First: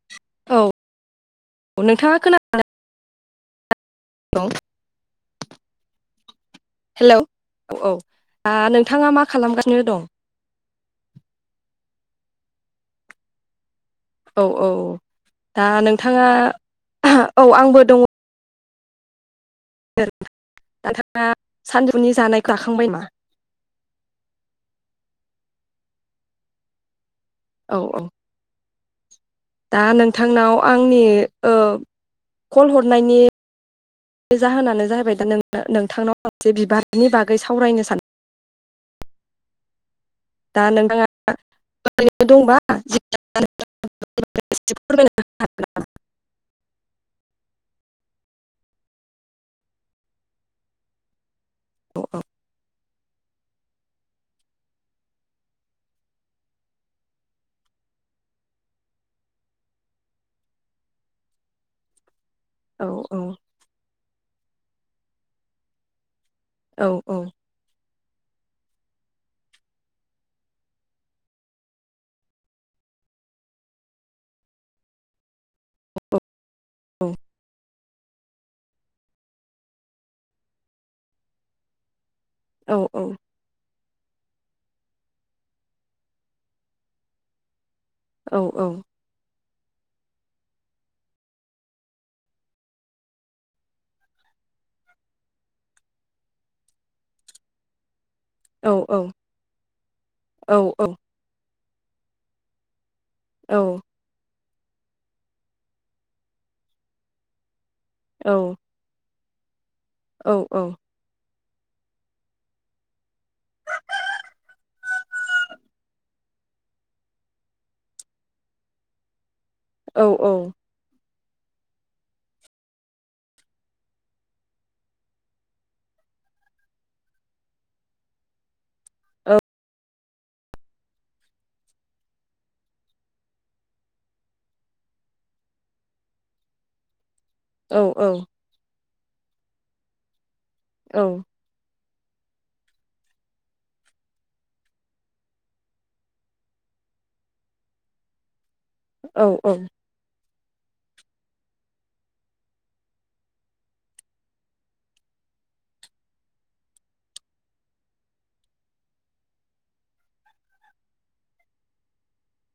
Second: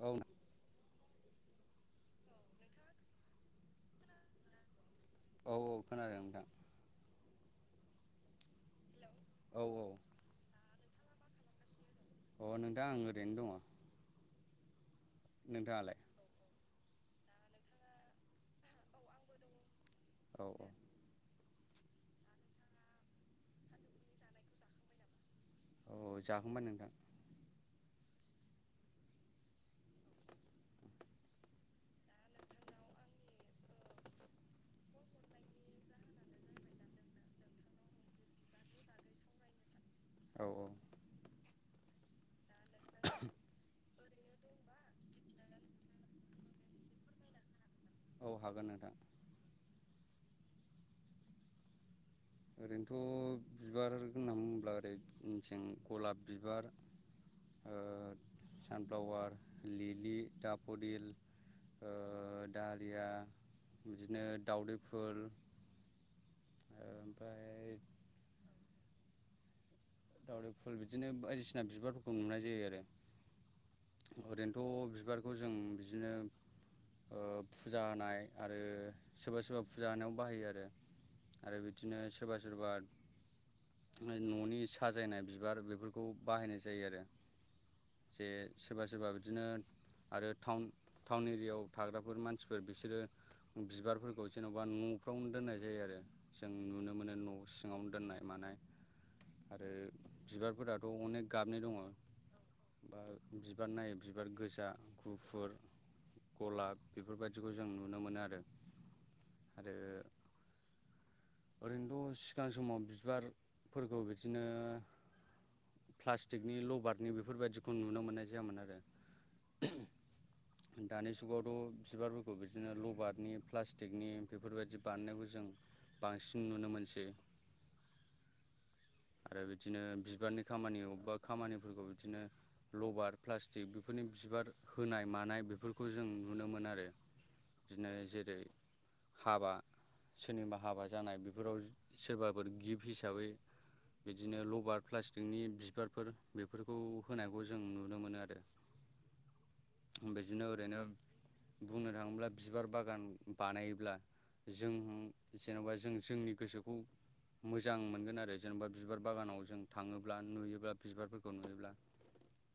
औ औ औ नोंथाङा खोना [unintelligible] औ औ खोनादों नोंथां। हेल' औ औ नोंथाङा मा औ खालामगासिनो दं? अ नोंथां आं ओरैनो दङ। औ औ दा नोंथाङालाय नोंथाङा औ आंबो दङ। सोर औ औ नोंथाङा सानदुंनि जानायखौ आाखांबाय मा औ जाखांबाय नोंथां। औ औ दा नोंथांनाव आंनि ओ-कल हरनायनि बे जाहोनानो जाहैबाय दा नोंथांनाव मोनसे बिबारनि बागै सावरायनो सानद औ दा औ नोंथाङा [unintelligible] दंबा [unintelligible] फोरमाय औ हागोन नोंथां। अ औ ओरैनोथ' बिबार होनना बुङोब्ला ओरै मेसें गलाब बिबार। ओ-सानफ्लावार लिलि दाफदिल। औ ओ-दालिया औ बिदिनो दाावदै फुल। औ ओमफ्राय। दावदै फुल बिदिनो बायदिसिना बिबारफोरखौ नुनाय जायो आरो। ओरैनोथ' बिबारखौ जों बिदिनो ओ-फु फुजा होनाय आरो सोरबा सोरबा फुजा होनाव बाहायो आरो। आरो बिदिनो सोरबा सोरबा। औ न'नि साजायनाय बिबार बेफोरखौ बाहायनाय जायो आरो जे औ औ सोरबा सोरबा बिदिनो आरो टाउन टाउन एरियाायाव थाग्राफोर मानसिफोर बिसोरो बिबारफोरखौ जेन'बा न'फ्रावनो दोननाय जायो आरो। जों नुनो मोनो न' सिङावनो दोननाय। मानाय आरो औ बिबारफोराथ' औ अनेक। गाबनि दङ बा औ बिबार नायो। बिबार गोजा गुफुर गलाब। बेफोरबायाददिखौ जों नुनो मोनो औ आरो आरो। औ औ ओरैनोथ' सिगां समाव बिबारफोरखौ बिदिनो। प्लास्टिकनि लबारनि बेफोरबायाददिखौ नुनो मोननाय जायामोन आरो। औ औ दानि जुगावथ' बिबारफोरखौ बिदिनो लबारनि प्लास्टिकनि बेफोरबायदि बानायनायखौ जों। बांसिन नुनो मोनसै [inaudible] आरो बिदिनो बिबारनि खामानि अबेबा खामानिफोरखौ बिदिनो लबार प्लास्टिक बेफोरनि बिबार होनाय मानाय बेफोरखौ जों नुनो मोन आरो। बिदिनो जेरै हाबा सोरनिबा हाबा जानाय बे फोराव सोरबाफोर गिफ्ट हिसाबै बिदिनो लबार प्लास्टिकनि बिबारफोर बेफोरखौ होनायखौ जों नु नुनो मोनो आरो। औ औ बेदिनो ओरैनो बुंनो थांङोब्ला बिबार बागान बानायोब्ला जों जेन'बा जों जोंनि गोसोखौ मोजां मोनगोन आरो जेनेबा बिबार बागानाव जों थांङोब्ला नुयोब्ला बिबारफोरखौ नुयोब्ला।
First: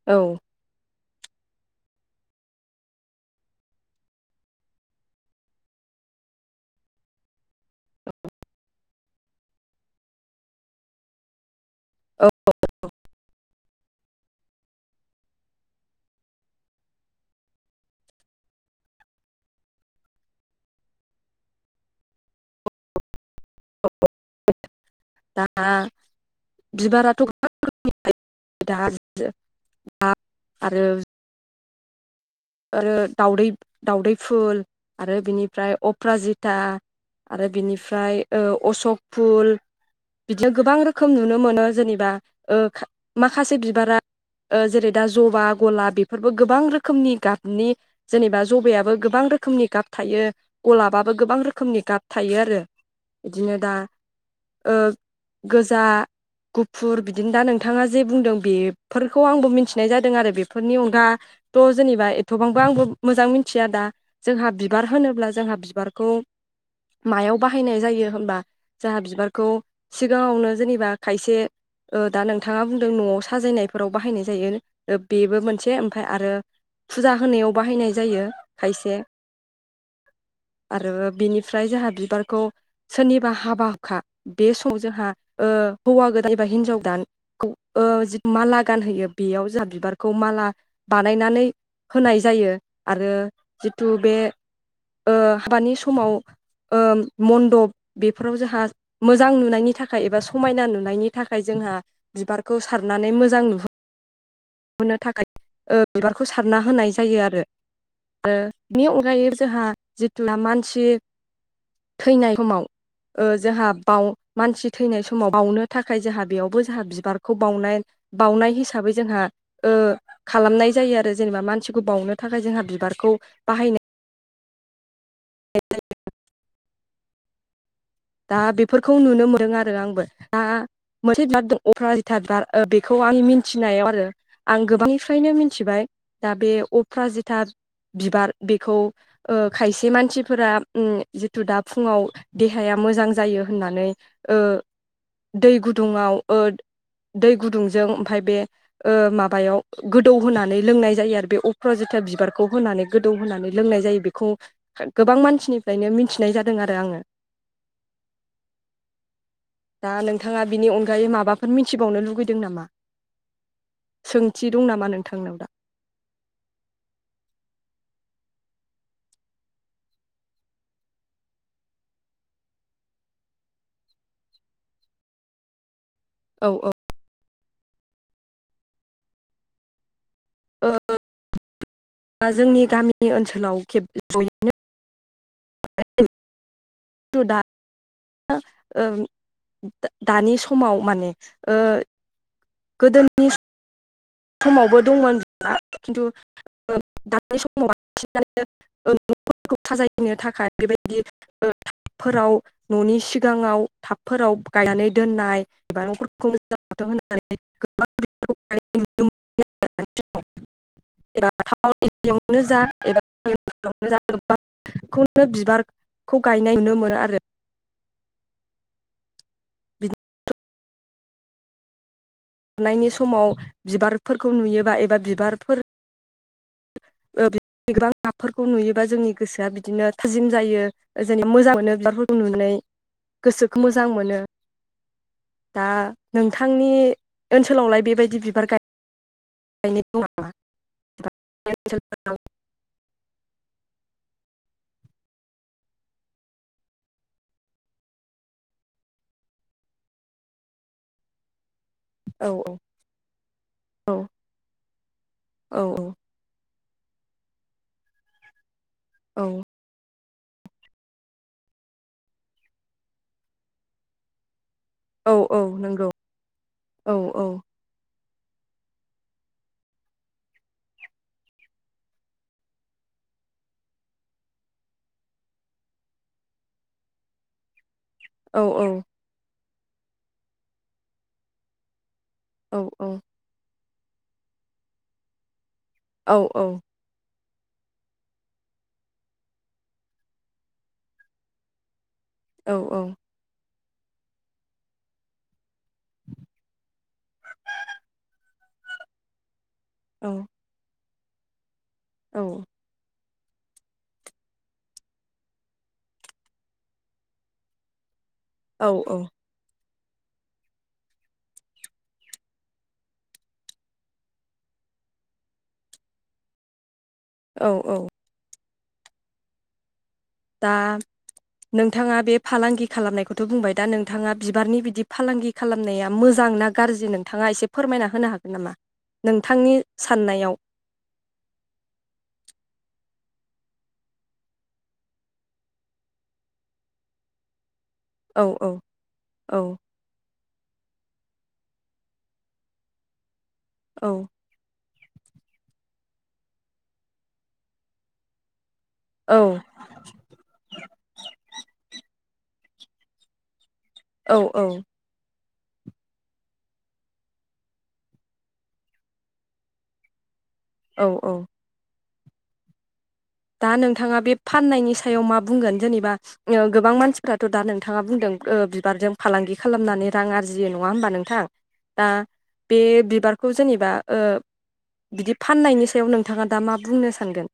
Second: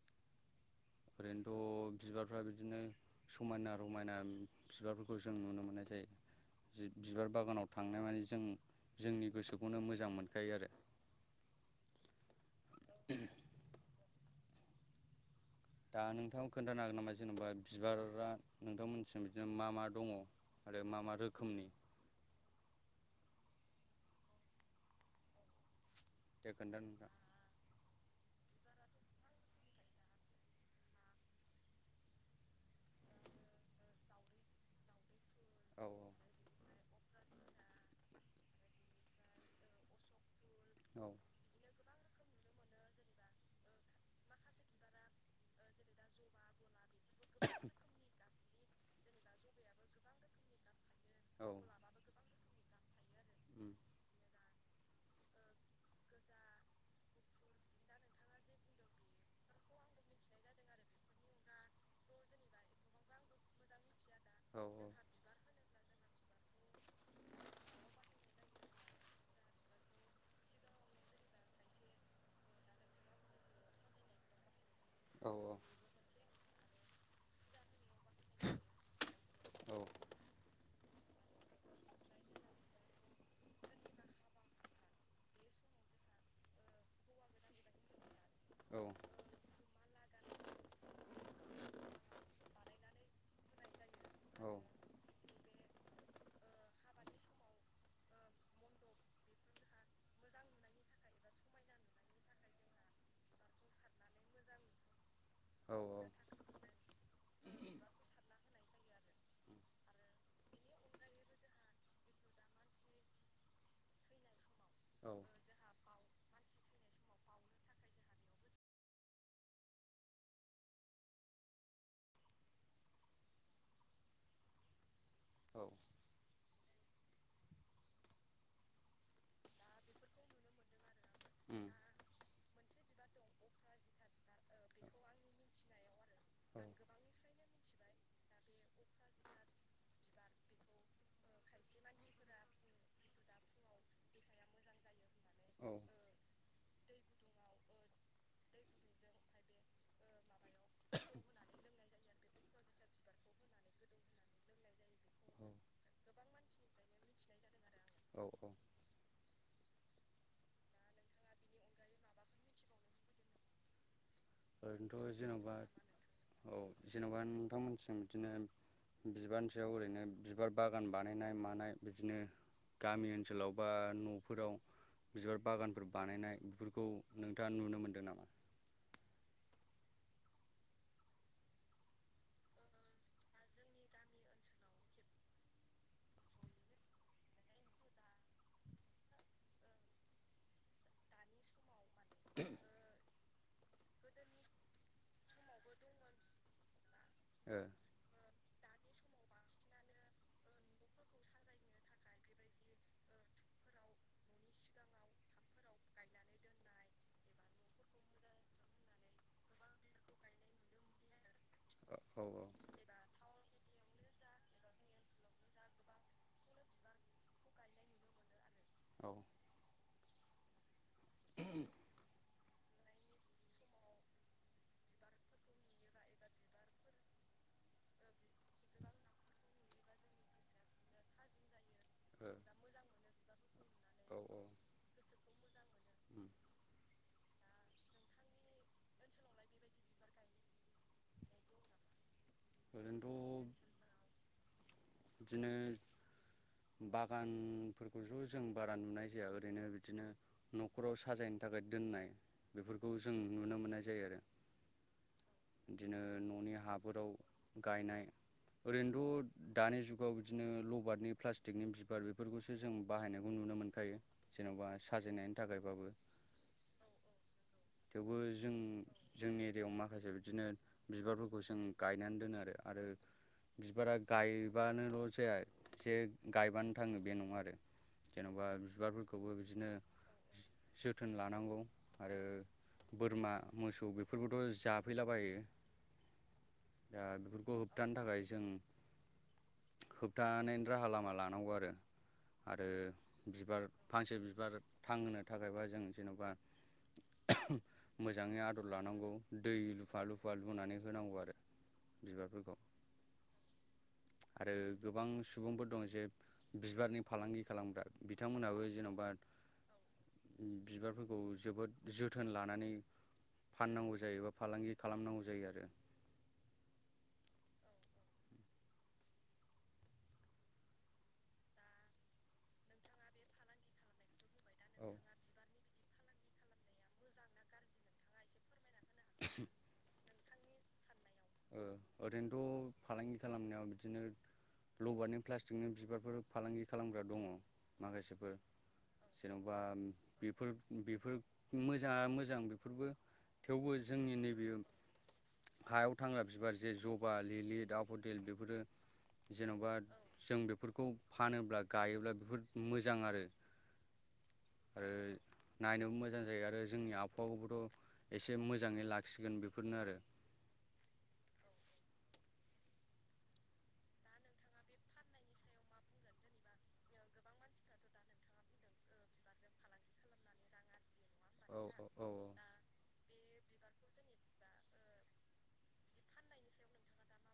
औ ओरैनोथ' बिबारफ्रा बिदिनो समायना रमायना बिबारफोरखौ जों नुनो मोननाय जायो। बा-बिबार बागानाव थांनाय माने जों जोंनि गोसोखौनो मोजां मोनखायो आरो। औ। दा नोंथांखौ खोन्थानो हागोन नामा जेनेबा बिबारा नोंथांमोननिसिम बिदिनो मा मा दंङ। आरो मा मा रोखोमनि। दा दे खोन्था नोंथां बिबाराथ'बां। [unintelligible] आरो। [unintelligible] आरो दउदै दाउदै फुल आरो बिनिफ्राय औ अप्राजित। था आरो बिनिफ्राय अशक फुल। बिदिनो गोबां औ रोखोम नुनो मोनो जेनेबा। ओ खा माखासे बिबारा ओ जेरै दा ज'बा गला बेफोरबो गोबां रोखोमनि। नि जेनेबा ज'बायाबो गोबां रोखोमनि गाब थायो। गलाबाबबो गोबां औ उम रोखोमनि गाब थायो आरो। बिदिनो दा ओ गोजा गुफुर बिदिनो दा नोंथांङा जे बुंदों बेफोरखौ आंबो मिनथिनाय जादों आरो बेफोरनि अनगा। थ' जेनेबा एथ'बांबो आंबो मोजां मिथिया दा जोंहा औ बिबार होनोब्ला जोंहा बिबारखौ। मायाव बाहायनाय जायो होमबा। जाहा बिबारखौ सिगांङावनो जेनेबा खायसे ओ दा नोंथांङा बुंदों न'आव साजायनायफोराव बाहायनाय जायो ओ औ बेबो मोनसे ओमफ्राय आरो फुजा होनायाव बाहायनाय जायो खायसे। आरो बिनिफ्राय जोंहा बिबारखौ। सोरनिबा हाबा हुखा बे समाव जोंहा ओ हौवा गोदान एबा हिनजाव गोदानखौ ओ जिथु माला गानहोयो बेयाव जों बिबारखौ माला बानायनानै। होनाय जायो। आरो जिथु बे ओ हाबानि समाव ओ मणन्दप बेफोराव जोंहा मोजां नुनायनि थाखाय एबा समायना नुनायनि थाखाय जोंहा बिबारखौ सारनानै मोजां नुहोनो थाखाय औ ओ औ बिबार सारना होनाय जायो आरो। आरो बेनि अनगायै जोंहा जिथुना मानसि थैनाय समाव ओ जोंहा बाव मानसि थैनाय औ उम औ समाव बावनो थाखाय जोंहा बेयावबो जोंहा बिबारखौ बावनाय बावनाय हिसाबै जोंहा ओ खालामनाय जायो आरो। ओ जेनेबा मानसिखौ बावनो थाखाय जोंहा बिबारखौ बाहा औ। दा बेफोरखौ नुनो मोनदों आरो आंबो दा। मोनसे बार दं अप्राथ बार बेखौ आं मिथिनायाव आरो। [unintelligible] आं गोबांनिफ्रायनो मिथिबाय दा बे अफ्रा जेथा बिबार बेखौ। ओ खायसे मानसिफोरा ओम जिथु दा फुङाव देहाया मोजां जायो होननानै ओ दै गुदुङाव ओ दै गुदुंजों ओमफाय बे ओ माबायाव गोदौ होनानै लोंनाय जायो आरो बे अपराजिथा बिबारखौ होनानै। गोदौ होननानै लोंनाय जायो, बेखौ गोबां मानसिनिफ्रायनो मिथिनाय जादों आरो आङो। औ औ। दा नोंथाङा बिनि अनगायै माबाफोर मिथिबावनो लुगैदों नामा? सोंथि दं नामा ओरैनोथ' नोंथांनाव दा? जेन'बा औ जेन'बा नोंथांमोनथिं बिदिनो बिबारनि सायाव ओरैनो बिबार बागान बानायनाय मानाय बिदिनो गामि ओनसोलाव बा न'फोराव बिबार बागानफोर बानायनाय औ औ बेफोरखौ नोंथाङा नुनो मोन्दों नामा? ओ [unintelligible] जोंनि गामि ओनसोलाव [unintelligible] खेब जयैनो [unintelligible] दा [unintelligible] ओ दानि समाव माने ओ गोदोनि समावबो दंमोन [unintelligible] खिन्थु [unintelligible] ओ। [unintelligible] ओ न'फोरखौ साजायनो थाखाय बेबायदि ओ फोराव न'नि सिगाङाव टाबफोराव गायनानै दोननाय [unintelligible] होनानै गोबां [unintelligible] ओ औ [unintelligible] खौनो बिबारखौ गायनाय नुनो मोनो आरो। औ बिदि [unintelligible] [inaudible] नायनि समाव बिबारफोरखौ नुयोबा एबा बिबारफोर [unintelligible] फोरखौ नुयोबा जोंनि गोसोआ बिदिनो थाजिम जायो। जेनेबा मोजां मोनो बिबारफोरखौ दा नुनानै गोसोखौ मोजां मोनो। दा नोंथांनि ओनसोलावलाय बेबायदि बिबार गाय गानाय दं नामा नोंथांनि ओनसोलफोराव? ओरैनोथ' बिदिनो बागानफोरखौथ' जों बारा नुनाय जाया ओरैनो बिदिनो न'खराव साजायनो थाखाय दोननाय औ औ बेफोरखौ जों नुनो मोननाय औ जायो आरो। औ बिदिनो न'नि हाफोराव गायनाय, औ ओरैनोथ' दानि जुगाव बिदिनो लबारनि प्लास टिकनि बिबार बेफोरखौसो जों बाहायनायखौ नुनो मोनखायो। जेन'बा औ साजायनायनि औ थाखायबाबो नंगौ, औ औ। थेवबो जों जोंनि एरियायाव माखासे बिदिनो बिबारफोरखौ जों गायनानै दोनो आरो। आरो बिबारा गायबानोल' जाया जे गायबानो थाङो बे नङा आरो। औ जेन'बा औ बिबारफोरखौबो बिदिनो जो-जोथोन लानांगौ आरो औ औ। बोरमा मोसौ बेफोरबोथ' जाफैलाबायो। औ औ। दा बेफोरखौ होबथानो थाखाय जों होबथानायनि राहा लामा लानांगौ आरो। औ आरो बिबार फांसे बिबार थांहोनो थाखायबा जों जेन'बा [unintelligible] मोजाङै आदर लानांगौ दै लुफा लुफा लुनानै होनांगौ आरो। बिबारफोरखौ आरो गोबां सुबुंफोर दं जे बिबारनि फालांगि खालामग्रा। बिथांमोनहाबो औ जेन'बा बिबारफोरखौ जोबोद जोथोन लानानै फाननांगौ जायोबा फालांगि खालामनांगौ जायो आरो औ औ दा नोंथाङा बे फालांगि खालामनायखौथ' बुंबाय दा नोंथाङा बिबारनि बिदि औ फालांगि खालामनाया मोजां ना गाज्रि नोंथाङा एसे फोरमायना होनो हागोन नामा? नोंथांनि साननायाव ओ ओरैनोथ' फालांगि खालामनायाव बिदिनो लबारनि प्लास्टिकनि बिबारफोर फालांगि खालामग्रा दङ। औ माखासेफोर औ औ जेन'बा बेफोर बेफोर मोजाङा मोजां बेफोरबो थेवबो औ जोंनि नैबे हायाव थांग्रा बिबार जे जबा लिलि दाफदेल बेफोरो औ जेन'बा जों बेफोरखौ फानोब्ला गायोब्ला बेफोर मोजां आरो औ औ आरो नायनोबो मोजां जायो आरो जोंनि आबहावाखौबोथ' एसे मोजाङै लाखिगोन बेफोरनो आरो औ औ दा नोंथाङा बे फाननायनि सायाव मा बुंगोन जेनेबा गोबां मानसिफ्राथ' दा नोंथाङा बुंदों बिबारजों फालांगि खालामनानै रां आरजियो नङा होमबा नोंथां? औ दा औ बे बिबार खौ जेनेबा ओ बिदि फाननायनि सायाव नोंथाङा दा मा बुंनो सानगोन?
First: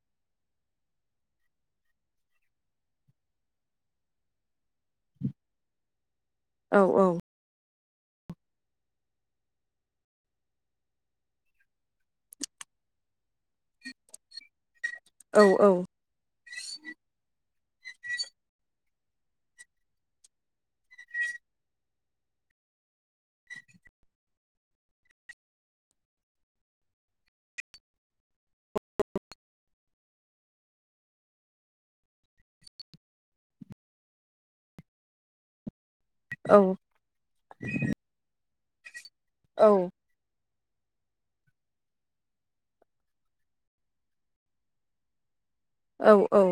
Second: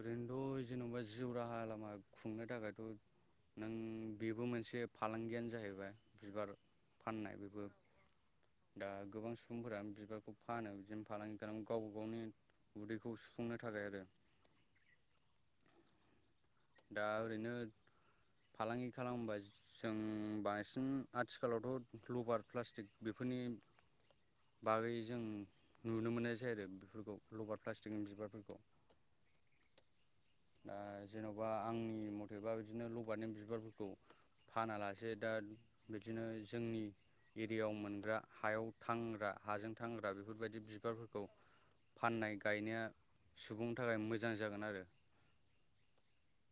ओरैनोथ' जेन'बा जिउ राहा लामा खुंनो थाखायथ' नों बेबो मोनसे फालांगियानो जाहैबाय। बिबार औ औ फाननाय बेबो [unintelligible] दा गोबां सुबुंफोराानो बिबारखौ फानो बिदिनो फालांगि खालाम गावबा गावनि उदैखौ सुफुंनो थाखाय आरो औ औ दा ओरैनो फालांगि खालामबा जों बांसिन आथिखालावथ' लभार प्लास्टिक बेफोरनि बागै जों नुनो मोननाय जायो आरो बेफोरखौ लबार प्लास्टिकनि बिबारफोरखौ [unintelligible] ओ जेन' बा आंनि मथेबा बिदिनो लगारनि बिबारफोरखौ फानालासे दा बिदिनो औ जोंनि एरियायाव मोनग्रा हायाव थांग्रा हाजों औ थांग्रा बेफोरबायदि बि बिबारफोरखौ फाननाय गायनाया सुबुंनि थाखाय मोजां जागोन आरो औ औ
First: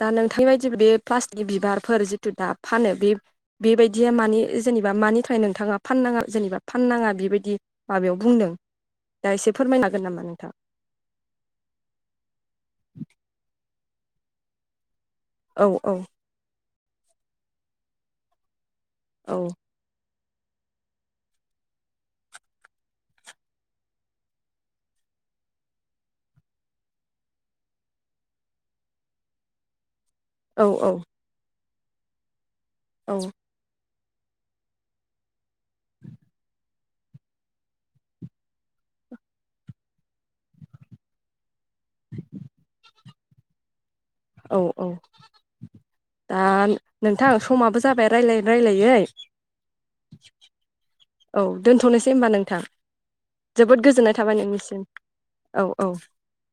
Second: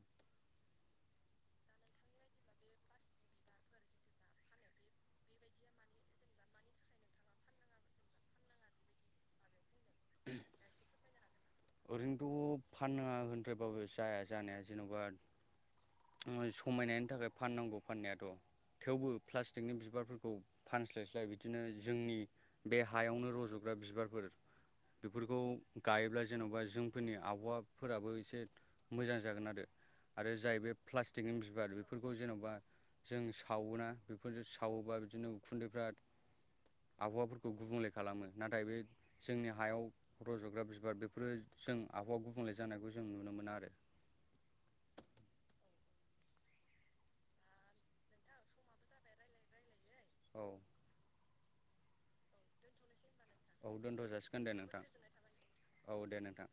दा नोंथांनि बायदि बे प्लास्टिक बिबारफोर जिथु दा फानो बे बेबायदिया मानि जेनेबा मानि थाखाय नोंथाङा फाननाङा जेनेबा फाननाङा बिबायदि माबायाव बुंदों दा एसे फोरमायनो हागोन नामा नोंथां? ओरैनोथ' फानांङा होनद्रायबाबो जाया जानाया जेन'बा औ औ। समायनायनि थाखाय फाननांगौ फाननायाथ' थेवबो औ प्लास्टिकनि बिबारफोरखौ फानस्लायस्लाय बिदिनो जोंनि बे हायावनो रज'ग्रा बिबारफोर बेफोरखौ गायोब्ला जेन'बा जोंफोरनि आबहावाफोराबो एसे मोजां जागोन आरो आरो औ जाय बे प्लास थिगनि बिबार बेफोरखौ जेन'बा औ जों सावोना बेफोरजों सावोबा बिदिनो खुन्दैफ्रा आबहावाफोरखौ गुबुंले खालामो नाथाय बे जोंनि हायाव रजग्रा बिबारनि ख्रुय जों आबहावा गुबुंले जानायखौ जों नुनो मोनो आरो औ औ दा नोंथां समाबो जाबाय रायज्लायै रायजलायै औ औ दोनथ'नोसै होनोमबा नोंथां औ जोबोद दोनथ' गोजोननाय थाबाय जासिगोन दे नोंनिसिम नोंथां औ औ दे नोंथां